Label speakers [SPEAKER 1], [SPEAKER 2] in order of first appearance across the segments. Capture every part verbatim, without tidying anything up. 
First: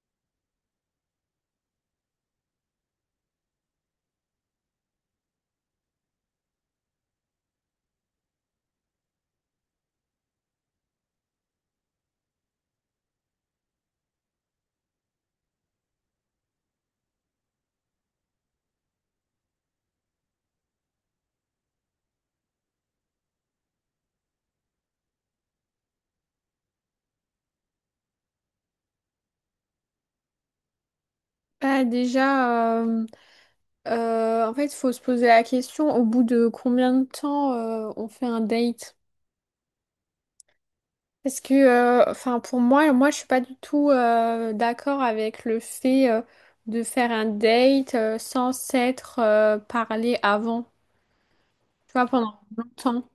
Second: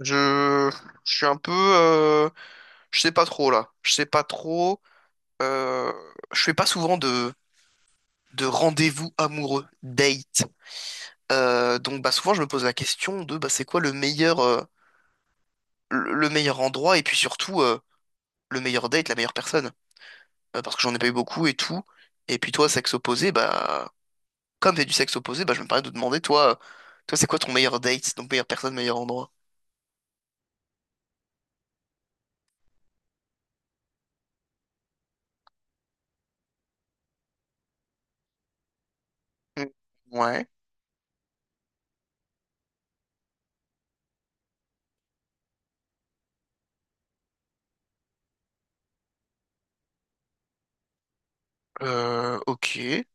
[SPEAKER 1] Je, je suis un peu, euh, je sais pas trop là. Je sais pas trop. euh, je fais pas souvent de, de rendez-vous amoureux, date. Euh, donc bah souvent je me pose la question de bah c'est quoi le meilleur, euh, le le meilleur endroit et puis surtout euh, le meilleur date, la meilleure personne. Euh, parce que j'en ai pas eu beaucoup et tout. Et puis toi sexe opposé, bah comme t'es du sexe opposé, bah je me permets de te demander toi, euh, toi c'est quoi ton meilleur date, donc meilleure personne, meilleur endroit.
[SPEAKER 2] Bah déjà, euh, euh, en fait, il faut se poser la question au bout de combien de temps euh, on fait un date?
[SPEAKER 1] Hmm. Ouais.
[SPEAKER 2] Parce que, euh, enfin, pour moi, moi, je suis pas du tout euh, d'accord avec le fait euh, de faire un date euh, sans s'être euh, parlé avant, tu vois,
[SPEAKER 1] Euh,
[SPEAKER 2] pendant
[SPEAKER 1] ok.
[SPEAKER 2] longtemps.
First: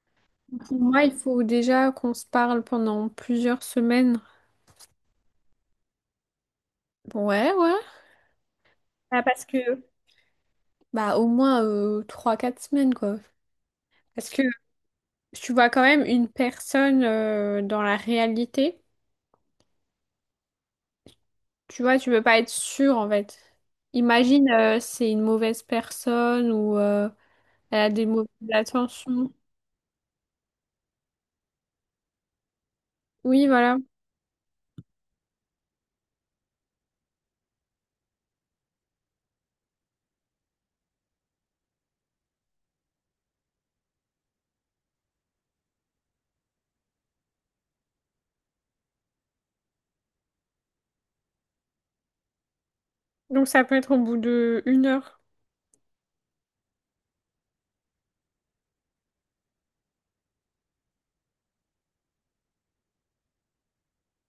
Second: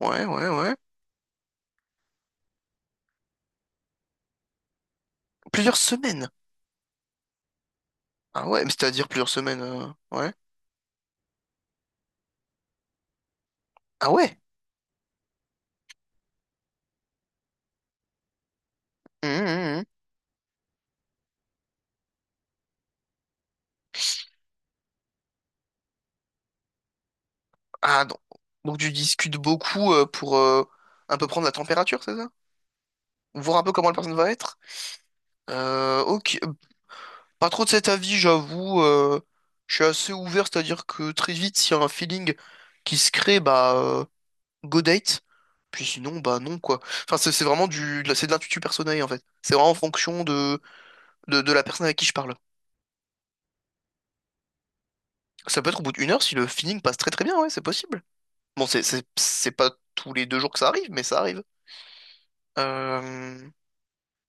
[SPEAKER 1] Ouais, ouais, ouais.
[SPEAKER 2] Pour moi, il faut déjà qu'on se parle pendant plusieurs semaines.
[SPEAKER 1] Plusieurs semaines.
[SPEAKER 2] Ouais, ouais.
[SPEAKER 1] Ah ouais, mais c'est-à-dire
[SPEAKER 2] Bah,
[SPEAKER 1] plusieurs
[SPEAKER 2] parce que...
[SPEAKER 1] semaines. euh, Ouais.
[SPEAKER 2] Bah, au moins euh, trois quatre semaines, quoi.
[SPEAKER 1] Ah
[SPEAKER 2] Parce
[SPEAKER 1] ouais.
[SPEAKER 2] que tu vois quand même une personne euh, dans la réalité.
[SPEAKER 1] Hum, hum, hum.
[SPEAKER 2] Tu vois, tu peux pas être sûr en fait. Imagine, euh, c'est une mauvaise personne ou euh, elle a
[SPEAKER 1] Ah
[SPEAKER 2] des
[SPEAKER 1] donc,
[SPEAKER 2] mauvaises
[SPEAKER 1] donc tu
[SPEAKER 2] attentions.
[SPEAKER 1] discutes beaucoup euh, pour euh, un peu prendre la température, c'est ça?
[SPEAKER 2] Oui,
[SPEAKER 1] Voir un peu
[SPEAKER 2] voilà.
[SPEAKER 1] comment la personne va être. Euh, ok, pas trop de cet avis, j'avoue. euh, je suis assez ouvert, c'est-à-dire que très vite, s'il y a un feeling qui se crée, bah euh, go date. Puis sinon, bah non quoi. Enfin, c'est c'est vraiment du, de la- c'est de l'intuition personnelle en fait. C'est vraiment en fonction de, de de la personne avec qui je parle.
[SPEAKER 2] Donc ça peut être au bout de une heure.
[SPEAKER 1] Ça peut être au bout d'une heure si le feeling passe très très bien, ouais, c'est possible. Bon, c'est c'est- c'est pas tous les deux jours que ça arrive, mais ça arrive. Euh,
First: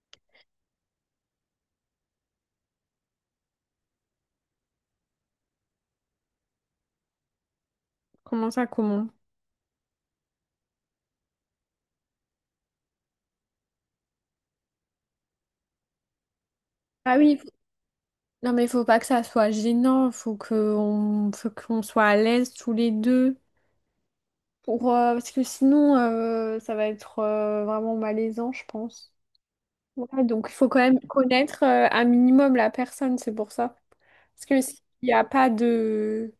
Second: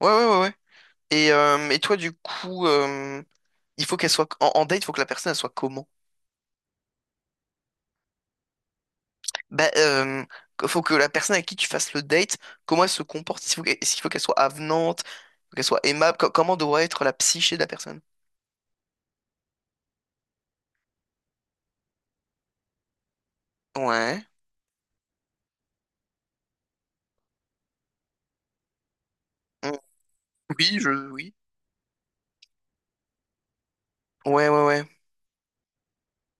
[SPEAKER 1] Ouais, ouais, ouais, ouais. Et, euh, et toi, du coup, euh, il faut qu'elle soit. En, en date, il faut que la personne, elle soit comment?
[SPEAKER 2] Comment ça, comment?
[SPEAKER 1] Bah, euh, faut que la personne à qui tu fasses le date, comment elle se comporte? Est-ce qu'il faut qu'elle est-ce qu'il faut qu'elle soit avenante? Faut qu'elle soit aimable? Co- comment doit être la
[SPEAKER 2] Ah oui, faut-
[SPEAKER 1] psyché de la personne?
[SPEAKER 2] non mais faut pas que ça soit gênant. Faut qu'on faut qu'on soit à l'aise tous les deux.
[SPEAKER 1] Ouais.
[SPEAKER 2] Pour, euh, parce que sinon, euh, ça va être euh, vraiment malaisant, je pense.
[SPEAKER 1] Mm.
[SPEAKER 2] Ouais, donc il faut
[SPEAKER 1] Oui,
[SPEAKER 2] quand
[SPEAKER 1] je...
[SPEAKER 2] même
[SPEAKER 1] oui.
[SPEAKER 2] connaître euh, un minimum la personne, c'est pour ça. Parce
[SPEAKER 1] Ouais,
[SPEAKER 2] que
[SPEAKER 1] ouais,
[SPEAKER 2] s'il
[SPEAKER 1] ouais.
[SPEAKER 2] n'y a pas de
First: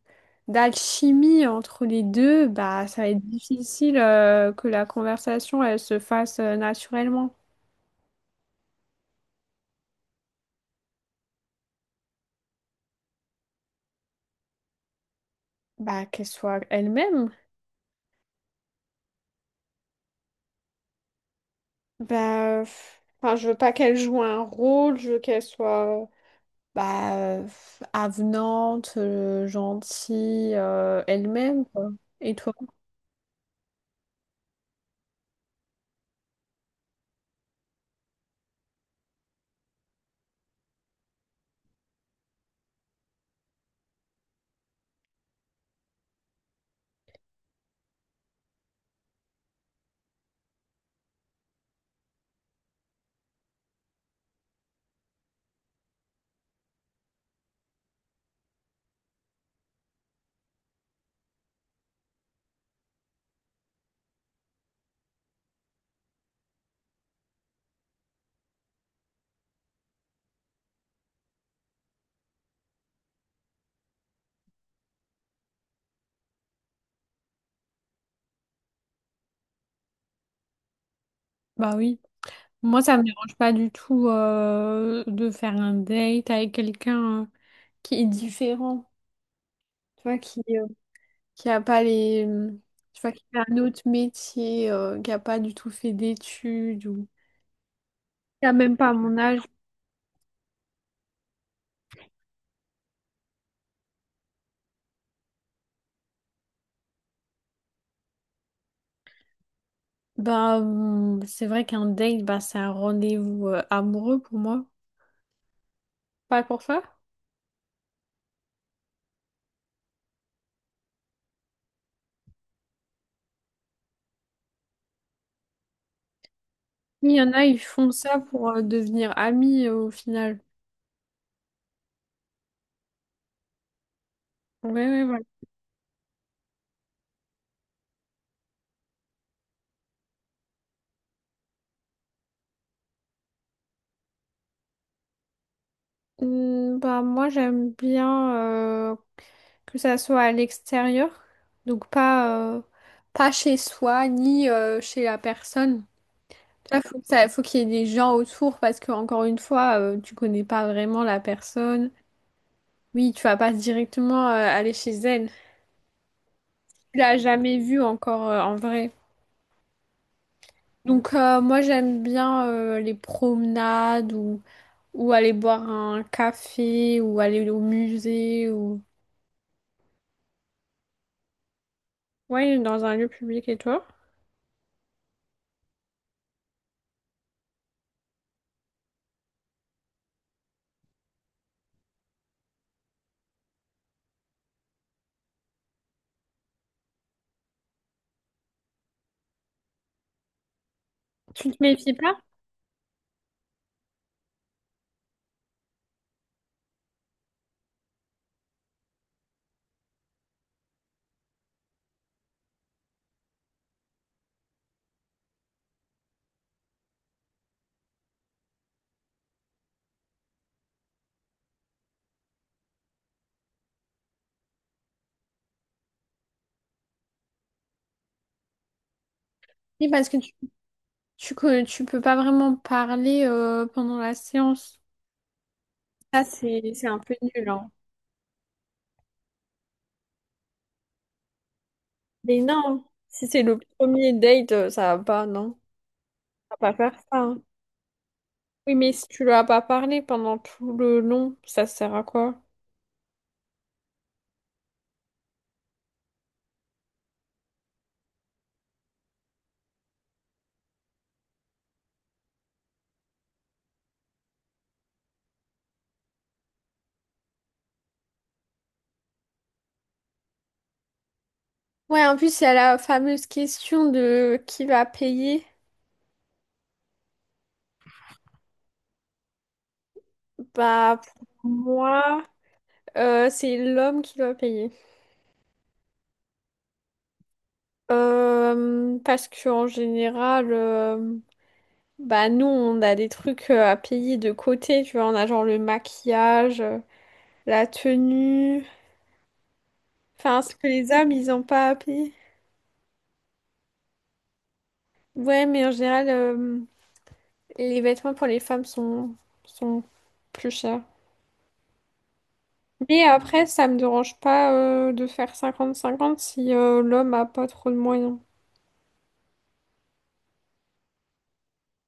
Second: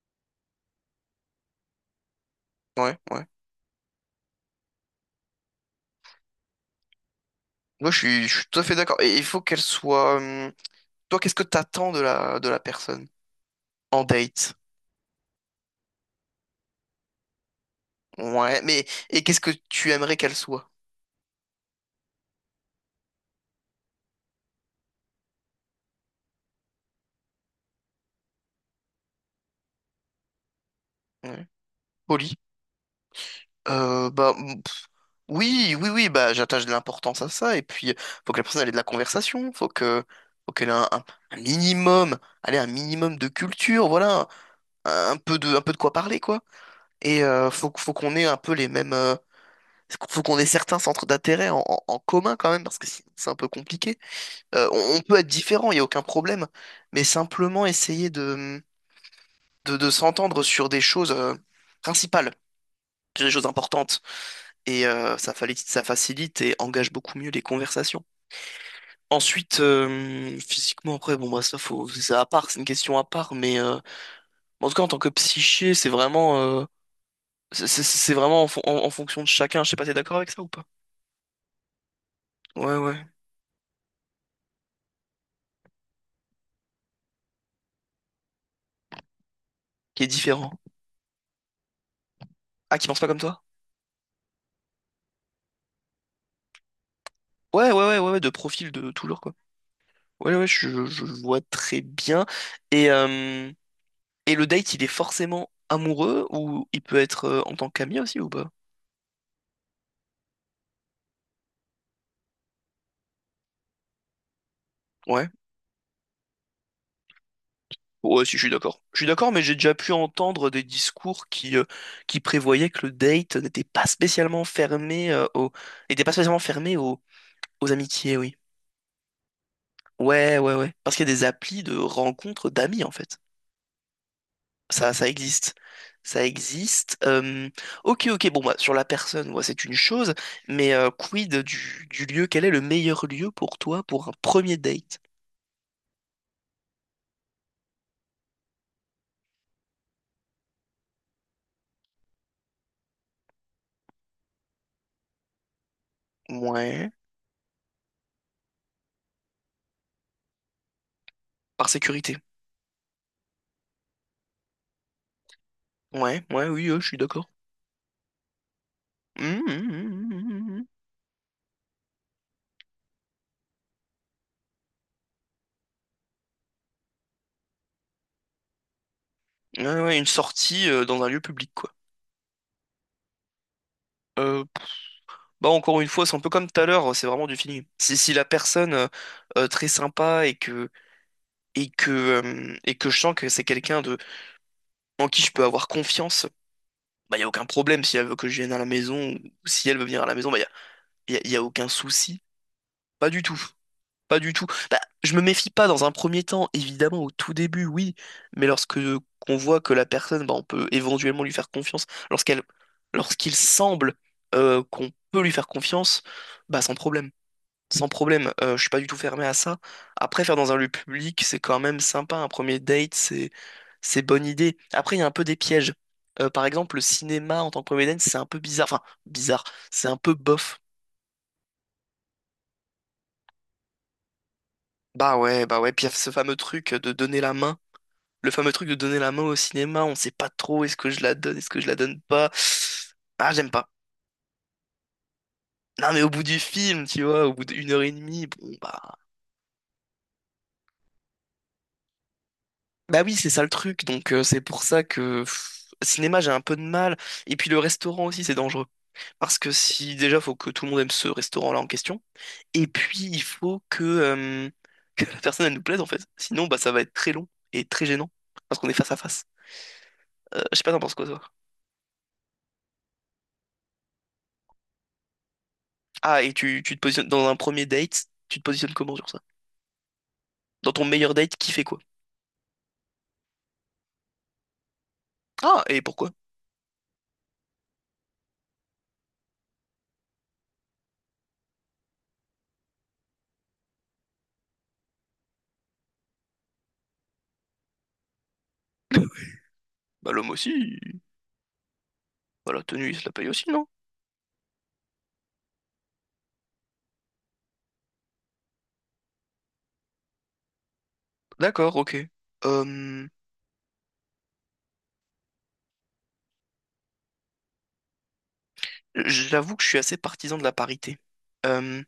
[SPEAKER 2] d'alchimie entre les deux, bah
[SPEAKER 1] Ouais,
[SPEAKER 2] ça va être
[SPEAKER 1] ouais.
[SPEAKER 2] difficile euh, que la conversation elle se fasse euh, naturellement.
[SPEAKER 1] Moi, je suis, je suis tout à fait d'accord. Et il faut qu'elle soit. euh, Toi, qu'est-ce que t'attends de la, de la personne en date?
[SPEAKER 2] Bah qu'elle soit elle-même.
[SPEAKER 1] Ouais, mais et qu'est-ce que tu aimerais qu'elle soit?
[SPEAKER 2] Bah euh, enfin, je veux pas qu'elle joue un rôle, je veux qu'elle soit euh, bah euh, avenante, euh, gentille euh,
[SPEAKER 1] Ouais.
[SPEAKER 2] elle-même quoi.
[SPEAKER 1] Polie.
[SPEAKER 2] Et toi?
[SPEAKER 1] Euh, bah m- pff, oui, oui, oui, bah j'attache de l'importance à ça. Et puis euh, faut que la personne elle ait de la conversation, faut que faut qu'elle ait un, un- un minimum, allez, un minimum de culture, voilà, un, un peu de un peu de quoi parler quoi. Et euh, faut qu- faut qu'on ait un peu les mêmes, euh, faut qu'on ait certains centres d'intérêt en, en- en commun quand même parce que sinon, c'est un peu compliqué. Euh, on, on peut être différent, il y a aucun problème, mais simplement essayer de, de s'entendre sur des choses euh, principales, sur des choses importantes. Et euh, ça, fali- ça facilite et engage beaucoup mieux les conversations. Ensuite, euh, physiquement, après, bon, bah, ça, faut, c'est à part, c'est une question à part, mais euh, en tout cas, en tant que psyché, c'est vraiment, euh, c'est c'est- c'est vraiment en, fon- en- en fonction de chacun. Je sais pas, t'es d'accord avec ça ou pas?
[SPEAKER 2] Bah oui.
[SPEAKER 1] Ouais,
[SPEAKER 2] Moi, ça
[SPEAKER 1] ouais.
[SPEAKER 2] me dérange pas du tout euh, de faire un date avec quelqu'un euh, qui est différent, tu
[SPEAKER 1] Qui est
[SPEAKER 2] vois, qui
[SPEAKER 1] différent.
[SPEAKER 2] euh, qui a pas les, hum,
[SPEAKER 1] Ah, qui pense
[SPEAKER 2] tu
[SPEAKER 1] pas
[SPEAKER 2] vois,
[SPEAKER 1] comme
[SPEAKER 2] qui fait
[SPEAKER 1] toi?
[SPEAKER 2] un autre métier, euh, qui a pas du tout fait d'études ou
[SPEAKER 1] Ouais, ouais, ouais, ouais, ouais, de
[SPEAKER 2] qui a
[SPEAKER 1] profil
[SPEAKER 2] même
[SPEAKER 1] de
[SPEAKER 2] pas
[SPEAKER 1] tout
[SPEAKER 2] mon
[SPEAKER 1] genre, quoi.
[SPEAKER 2] âge.
[SPEAKER 1] Ouais, ouais, je, je vois très bien. Et, euh, Et le date, il est forcément amoureux ou il peut être euh, en tant qu'ami aussi ou pas?
[SPEAKER 2] Bah, hum, c'est vrai qu'un date, bah, c'est un rendez-vous euh, amoureux pour moi,
[SPEAKER 1] Ouais.
[SPEAKER 2] pas pour ça.
[SPEAKER 1] Ouais, si, je suis d'accord. Je suis d'accord, mais j'ai déjà pu entendre des discours qui, euh, qui prévoyaient que le date n'était pas spécialement fermé euh, aux, n'était pas spécialement fermé aux...
[SPEAKER 2] Oui, il y en a, ils
[SPEAKER 1] aux
[SPEAKER 2] font
[SPEAKER 1] amitiés,
[SPEAKER 2] ça
[SPEAKER 1] oui.
[SPEAKER 2] pour euh, devenir amis euh, au
[SPEAKER 1] Ouais,
[SPEAKER 2] final.
[SPEAKER 1] ouais, ouais. Parce qu'il y a des applis de rencontres d'amis, en fait.
[SPEAKER 2] Ouais,
[SPEAKER 1] Ça,
[SPEAKER 2] ouais,
[SPEAKER 1] ça
[SPEAKER 2] voilà.
[SPEAKER 1] existe. Ça existe. Euh, Ok, ok, bon, bah, sur la personne, ouais, c'est une chose, mais euh, quid du, du lieu? Quel est le meilleur lieu pour toi pour un premier date?
[SPEAKER 2] Hmm, bah, moi, j'aime bien euh, que ça soit à l'extérieur, donc pas, euh, pas chez soi ni euh, chez la personne. Ça,
[SPEAKER 1] Ouais.
[SPEAKER 2] faut que ça, faut qu'il y ait des gens autour parce que, encore une fois, euh, tu connais pas vraiment la
[SPEAKER 1] Par
[SPEAKER 2] personne.
[SPEAKER 1] sécurité.
[SPEAKER 2] Oui, tu vas pas directement euh, aller chez elle.
[SPEAKER 1] Ouais, ouais, oui, euh, je suis
[SPEAKER 2] Tu l'as
[SPEAKER 1] d'accord.
[SPEAKER 2] jamais vue encore euh, en vrai.
[SPEAKER 1] Hum, hum, hum, hum,
[SPEAKER 2] Donc, euh, moi, j'aime bien euh, les promenades ou, ou aller boire un café ou aller au musée ou.
[SPEAKER 1] hum. Ouais, ouais, une sortie euh, dans un lieu public, quoi.
[SPEAKER 2] Ouais, dans un lieu public et toi?
[SPEAKER 1] Euh, bah encore une fois, c'est un peu comme tout à l'heure, c'est vraiment du feeling. Si, si la personne euh, euh, très sympa et que et que euh, et que je sens que c'est quelqu'un de en qui je peux avoir confiance, bah y a aucun problème si elle veut que je vienne à la maison ou si elle veut venir à la maison, bah y a, y a, y a
[SPEAKER 2] Tu te
[SPEAKER 1] aucun
[SPEAKER 2] méfies pas?
[SPEAKER 1] souci. Pas du tout. Pas du tout. Bah, je me méfie pas dans un premier temps, évidemment, au tout début, oui, mais lorsque qu'on voit que la personne, bah, on peut éventuellement lui faire confiance, lorsqu'elle, lorsqu'il semble euh, qu'on peut lui faire confiance, bah sans problème. Sans problème, euh, je suis pas du tout fermé à ça. Après, faire dans un lieu public, c'est quand même sympa. Un premier date, c'est c'est bonne idée. Après, il y a un peu des pièges. Euh, par exemple, le cinéma en tant que premier date, c'est un peu bizarre. Enfin, bizarre. C'est
[SPEAKER 2] Oui,
[SPEAKER 1] un
[SPEAKER 2] parce
[SPEAKER 1] peu
[SPEAKER 2] que tu,
[SPEAKER 1] bof.
[SPEAKER 2] tu, co- tu peux pas vraiment parler euh, pendant la séance.
[SPEAKER 1] Bah ouais, bah ouais. Puis il y a ce
[SPEAKER 2] Ça,
[SPEAKER 1] fameux
[SPEAKER 2] c'est,
[SPEAKER 1] truc
[SPEAKER 2] c'est
[SPEAKER 1] de
[SPEAKER 2] un peu
[SPEAKER 1] donner la
[SPEAKER 2] nul,
[SPEAKER 1] main.
[SPEAKER 2] hein.
[SPEAKER 1] Le fameux truc de donner la main au cinéma, on sait pas trop est-ce que je la donne, est-ce que je la donne pas.
[SPEAKER 2] Mais non, si
[SPEAKER 1] Ah,
[SPEAKER 2] c'est
[SPEAKER 1] j'aime
[SPEAKER 2] le
[SPEAKER 1] pas.
[SPEAKER 2] premier date, euh, ça va pas, non?
[SPEAKER 1] Non, mais au bout du
[SPEAKER 2] Ça va
[SPEAKER 1] film,
[SPEAKER 2] pas faire
[SPEAKER 1] tu
[SPEAKER 2] ça,
[SPEAKER 1] vois, au
[SPEAKER 2] hein.
[SPEAKER 1] bout d'une heure et demie, bon,
[SPEAKER 2] Oui, mais
[SPEAKER 1] bah.
[SPEAKER 2] si tu lui as pas parlé pendant tout le long, ça sert à quoi?
[SPEAKER 1] Bah oui, c'est ça le truc, donc euh, c'est pour ça que. pff, Cinéma, j'ai un peu de mal. Et puis le restaurant aussi, c'est dangereux. Parce que si déjà, faut que tout le monde aime ce restaurant-là en question. Et puis, il faut que, euh, que la personne, elle nous plaise, en fait. Sinon, bah, ça va être très long et très gênant. Parce qu'on est face à face. Euh, je sais pas, t'en penses quoi, toi?
[SPEAKER 2] Ouais, en plus, il y a la fameuse question de qui va payer.
[SPEAKER 1] Ah, et tu, tu te positionnes dans un premier date, tu te positionnes comment sur ça? Dans ton
[SPEAKER 2] Bah,
[SPEAKER 1] meilleur date,
[SPEAKER 2] pour
[SPEAKER 1] qui fait quoi?
[SPEAKER 2] moi, euh, c'est l'homme qui doit payer.
[SPEAKER 1] Ah, et pourquoi?
[SPEAKER 2] Euh, parce qu'en général, euh, Bah nous on a des trucs euh, à payer de côté, tu vois, on a genre le maquillage, euh, la tenue,
[SPEAKER 1] Bah l'homme
[SPEAKER 2] enfin
[SPEAKER 1] aussi.
[SPEAKER 2] ce que les hommes ils ont pas à payer.
[SPEAKER 1] Bah la tenue, il se la paye aussi, non?
[SPEAKER 2] Ouais mais en général euh, les vêtements pour les femmes sont, sont plus chers.
[SPEAKER 1] D'accord, ok. Euh,
[SPEAKER 2] Mais après ça me dérange pas euh, de faire cinquante cinquante si euh, l'homme a pas trop de moyens.
[SPEAKER 1] J'avoue que je suis assez partisan de la parité. Euh,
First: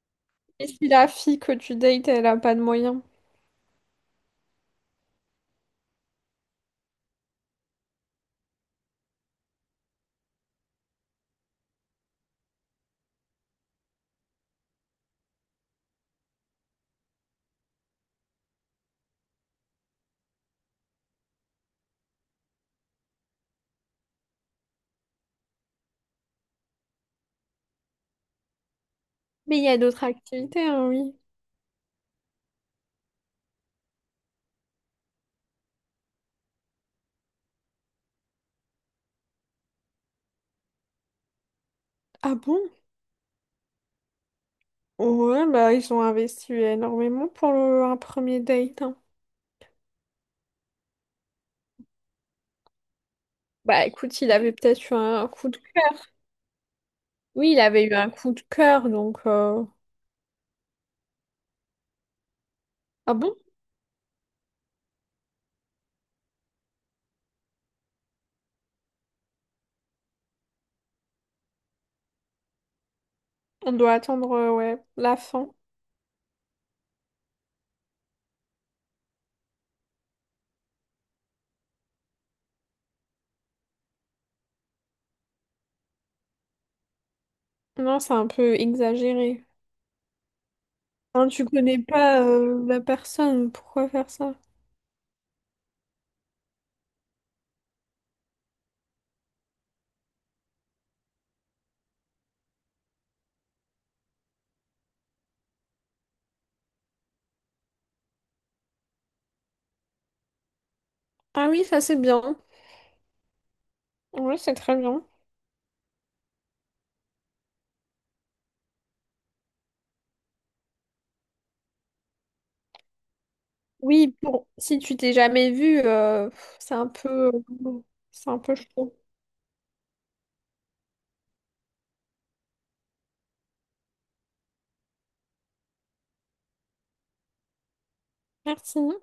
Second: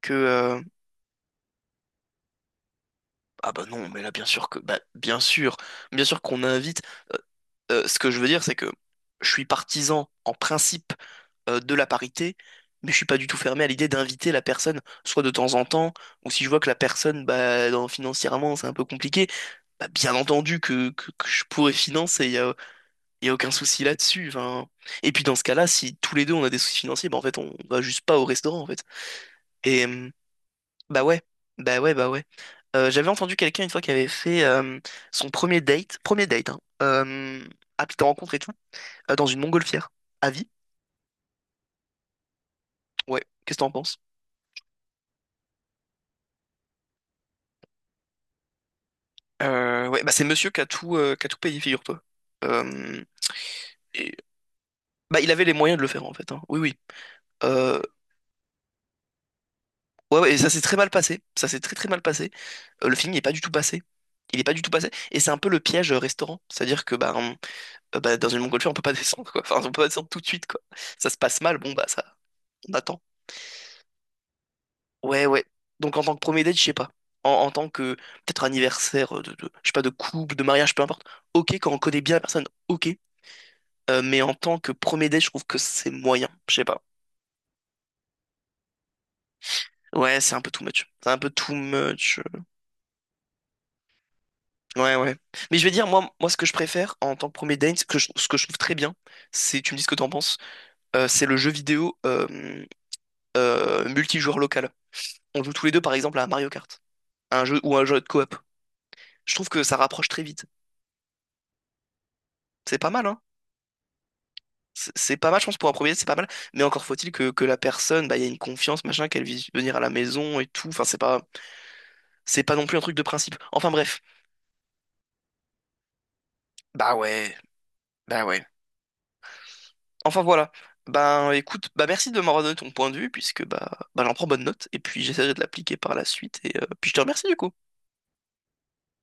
[SPEAKER 1] que euh,
[SPEAKER 2] Et si la fille que tu dates elle a pas de moyens.
[SPEAKER 1] Ah bah non, mais là bien sûr que bah bien sûr, bien sûr qu'on invite. euh, euh, ce que je veux dire, c'est que je suis partisan en principe euh, de la parité, mais je suis pas du tout fermé à l'idée d'inviter la personne, soit de temps en temps, ou si je vois que la personne, bah dans- financièrement, c'est un peu compliqué. Bah bien entendu que que, que je pourrais financer. Il n'y a aucun souci là-dessus. Enfin. Et puis dans ce cas-là, si tous les deux on a des soucis financiers, bah en fait on va juste pas au restaurant en fait.
[SPEAKER 2] Mais il y a
[SPEAKER 1] Et
[SPEAKER 2] d'autres
[SPEAKER 1] euh,
[SPEAKER 2] activités, hein,
[SPEAKER 1] bah
[SPEAKER 2] oui.
[SPEAKER 1] ouais, bah ouais, bah ouais. Euh, j'avais entendu quelqu'un une fois qui avait fait euh, son premier date, premier date, hein, euh, app de rencontre et tout, euh, dans une montgolfière. À vie?
[SPEAKER 2] Ah bon?
[SPEAKER 1] Ouais, qu'est-ce que t'en penses?
[SPEAKER 2] Ouais, bah ils ont investi énormément pour le, un premier date, hein.
[SPEAKER 1] Euh, ouais, bah c'est monsieur qui a tout, euh, qui a tout payé, figure-toi. Euh,
[SPEAKER 2] Bah
[SPEAKER 1] et-
[SPEAKER 2] écoute, il avait peut-être eu
[SPEAKER 1] Bah
[SPEAKER 2] un
[SPEAKER 1] il avait
[SPEAKER 2] coup
[SPEAKER 1] les
[SPEAKER 2] de
[SPEAKER 1] moyens de le faire
[SPEAKER 2] cœur.
[SPEAKER 1] en fait. Hein. Oui, oui.
[SPEAKER 2] Oui, il
[SPEAKER 1] Euh,
[SPEAKER 2] avait eu un coup de cœur, donc... euh,
[SPEAKER 1] Ouais, ouais, et ça s'est très mal passé. Ça s'est très très mal passé. Euh, le film
[SPEAKER 2] Ah
[SPEAKER 1] n'est pas
[SPEAKER 2] bon?
[SPEAKER 1] du tout passé. Il n'est pas du tout passé. Et c'est un peu le piège euh, restaurant. C'est-à-dire que bah, on- euh, bah, dans une montgolfière, on peut pas descendre, quoi. Enfin, on peut pas descendre tout de suite, quoi. Ça se passe mal, bon, bah ça, on attend.
[SPEAKER 2] On doit attendre, euh, ouais, la
[SPEAKER 1] Ouais, ouais.
[SPEAKER 2] fin.
[SPEAKER 1] Donc en tant que premier date, je sais pas. En, en tant que peut-être anniversaire euh, de, de- je sais pas, de couple, de mariage, peu importe. Ok, quand on connaît bien la personne, ok. Euh, mais en tant que premier date, je trouve que c'est moyen. Je sais pas.
[SPEAKER 2] Non, c'est un peu exagéré.
[SPEAKER 1] Ouais, c'est un peu too much. C'est un peu
[SPEAKER 2] Hein, tu
[SPEAKER 1] too
[SPEAKER 2] connais
[SPEAKER 1] much.
[SPEAKER 2] pas euh, la personne, pourquoi faire ça?
[SPEAKER 1] Ouais, ouais. Mais je vais dire, moi, moi, ce que je préfère en tant que premier date, ce que je, ce que je trouve très bien, c'est, tu me dis ce que t'en penses, euh, c'est le jeu vidéo euh, euh, multijoueur local. On joue tous les deux, par exemple, à Mario Kart, un jeu ou un jeu de coop. Je trouve que ça rapproche très vite.
[SPEAKER 2] Ah oui, ça c'est bien.
[SPEAKER 1] C'est pas mal, hein?
[SPEAKER 2] Oui, c'est très
[SPEAKER 1] C'est
[SPEAKER 2] bien.
[SPEAKER 1] c'est pas mal, je pense, pour un premier date, c'est pas mal. Mais encore faut-il que, que la personne, bah, il y ait une confiance, machin, qu'elle vise venir à la maison et tout. Enfin, c'est pas, c'est pas non plus un truc de principe. Enfin, bref.
[SPEAKER 2] Oui, bon, si tu t'es jamais vu, euh, pff, c'est un
[SPEAKER 1] Bah
[SPEAKER 2] peu...
[SPEAKER 1] ouais,
[SPEAKER 2] euh,
[SPEAKER 1] bah
[SPEAKER 2] C'est un
[SPEAKER 1] ouais.
[SPEAKER 2] peu chaud.
[SPEAKER 1] Enfin voilà. Ben écoute, bah merci de m'avoir donné ton point de vue puisque bah, bah j'en prends bonne note et puis j'essaierai de l'appliquer par la suite et euh, puis je te remercie du coup.
[SPEAKER 2] Merci.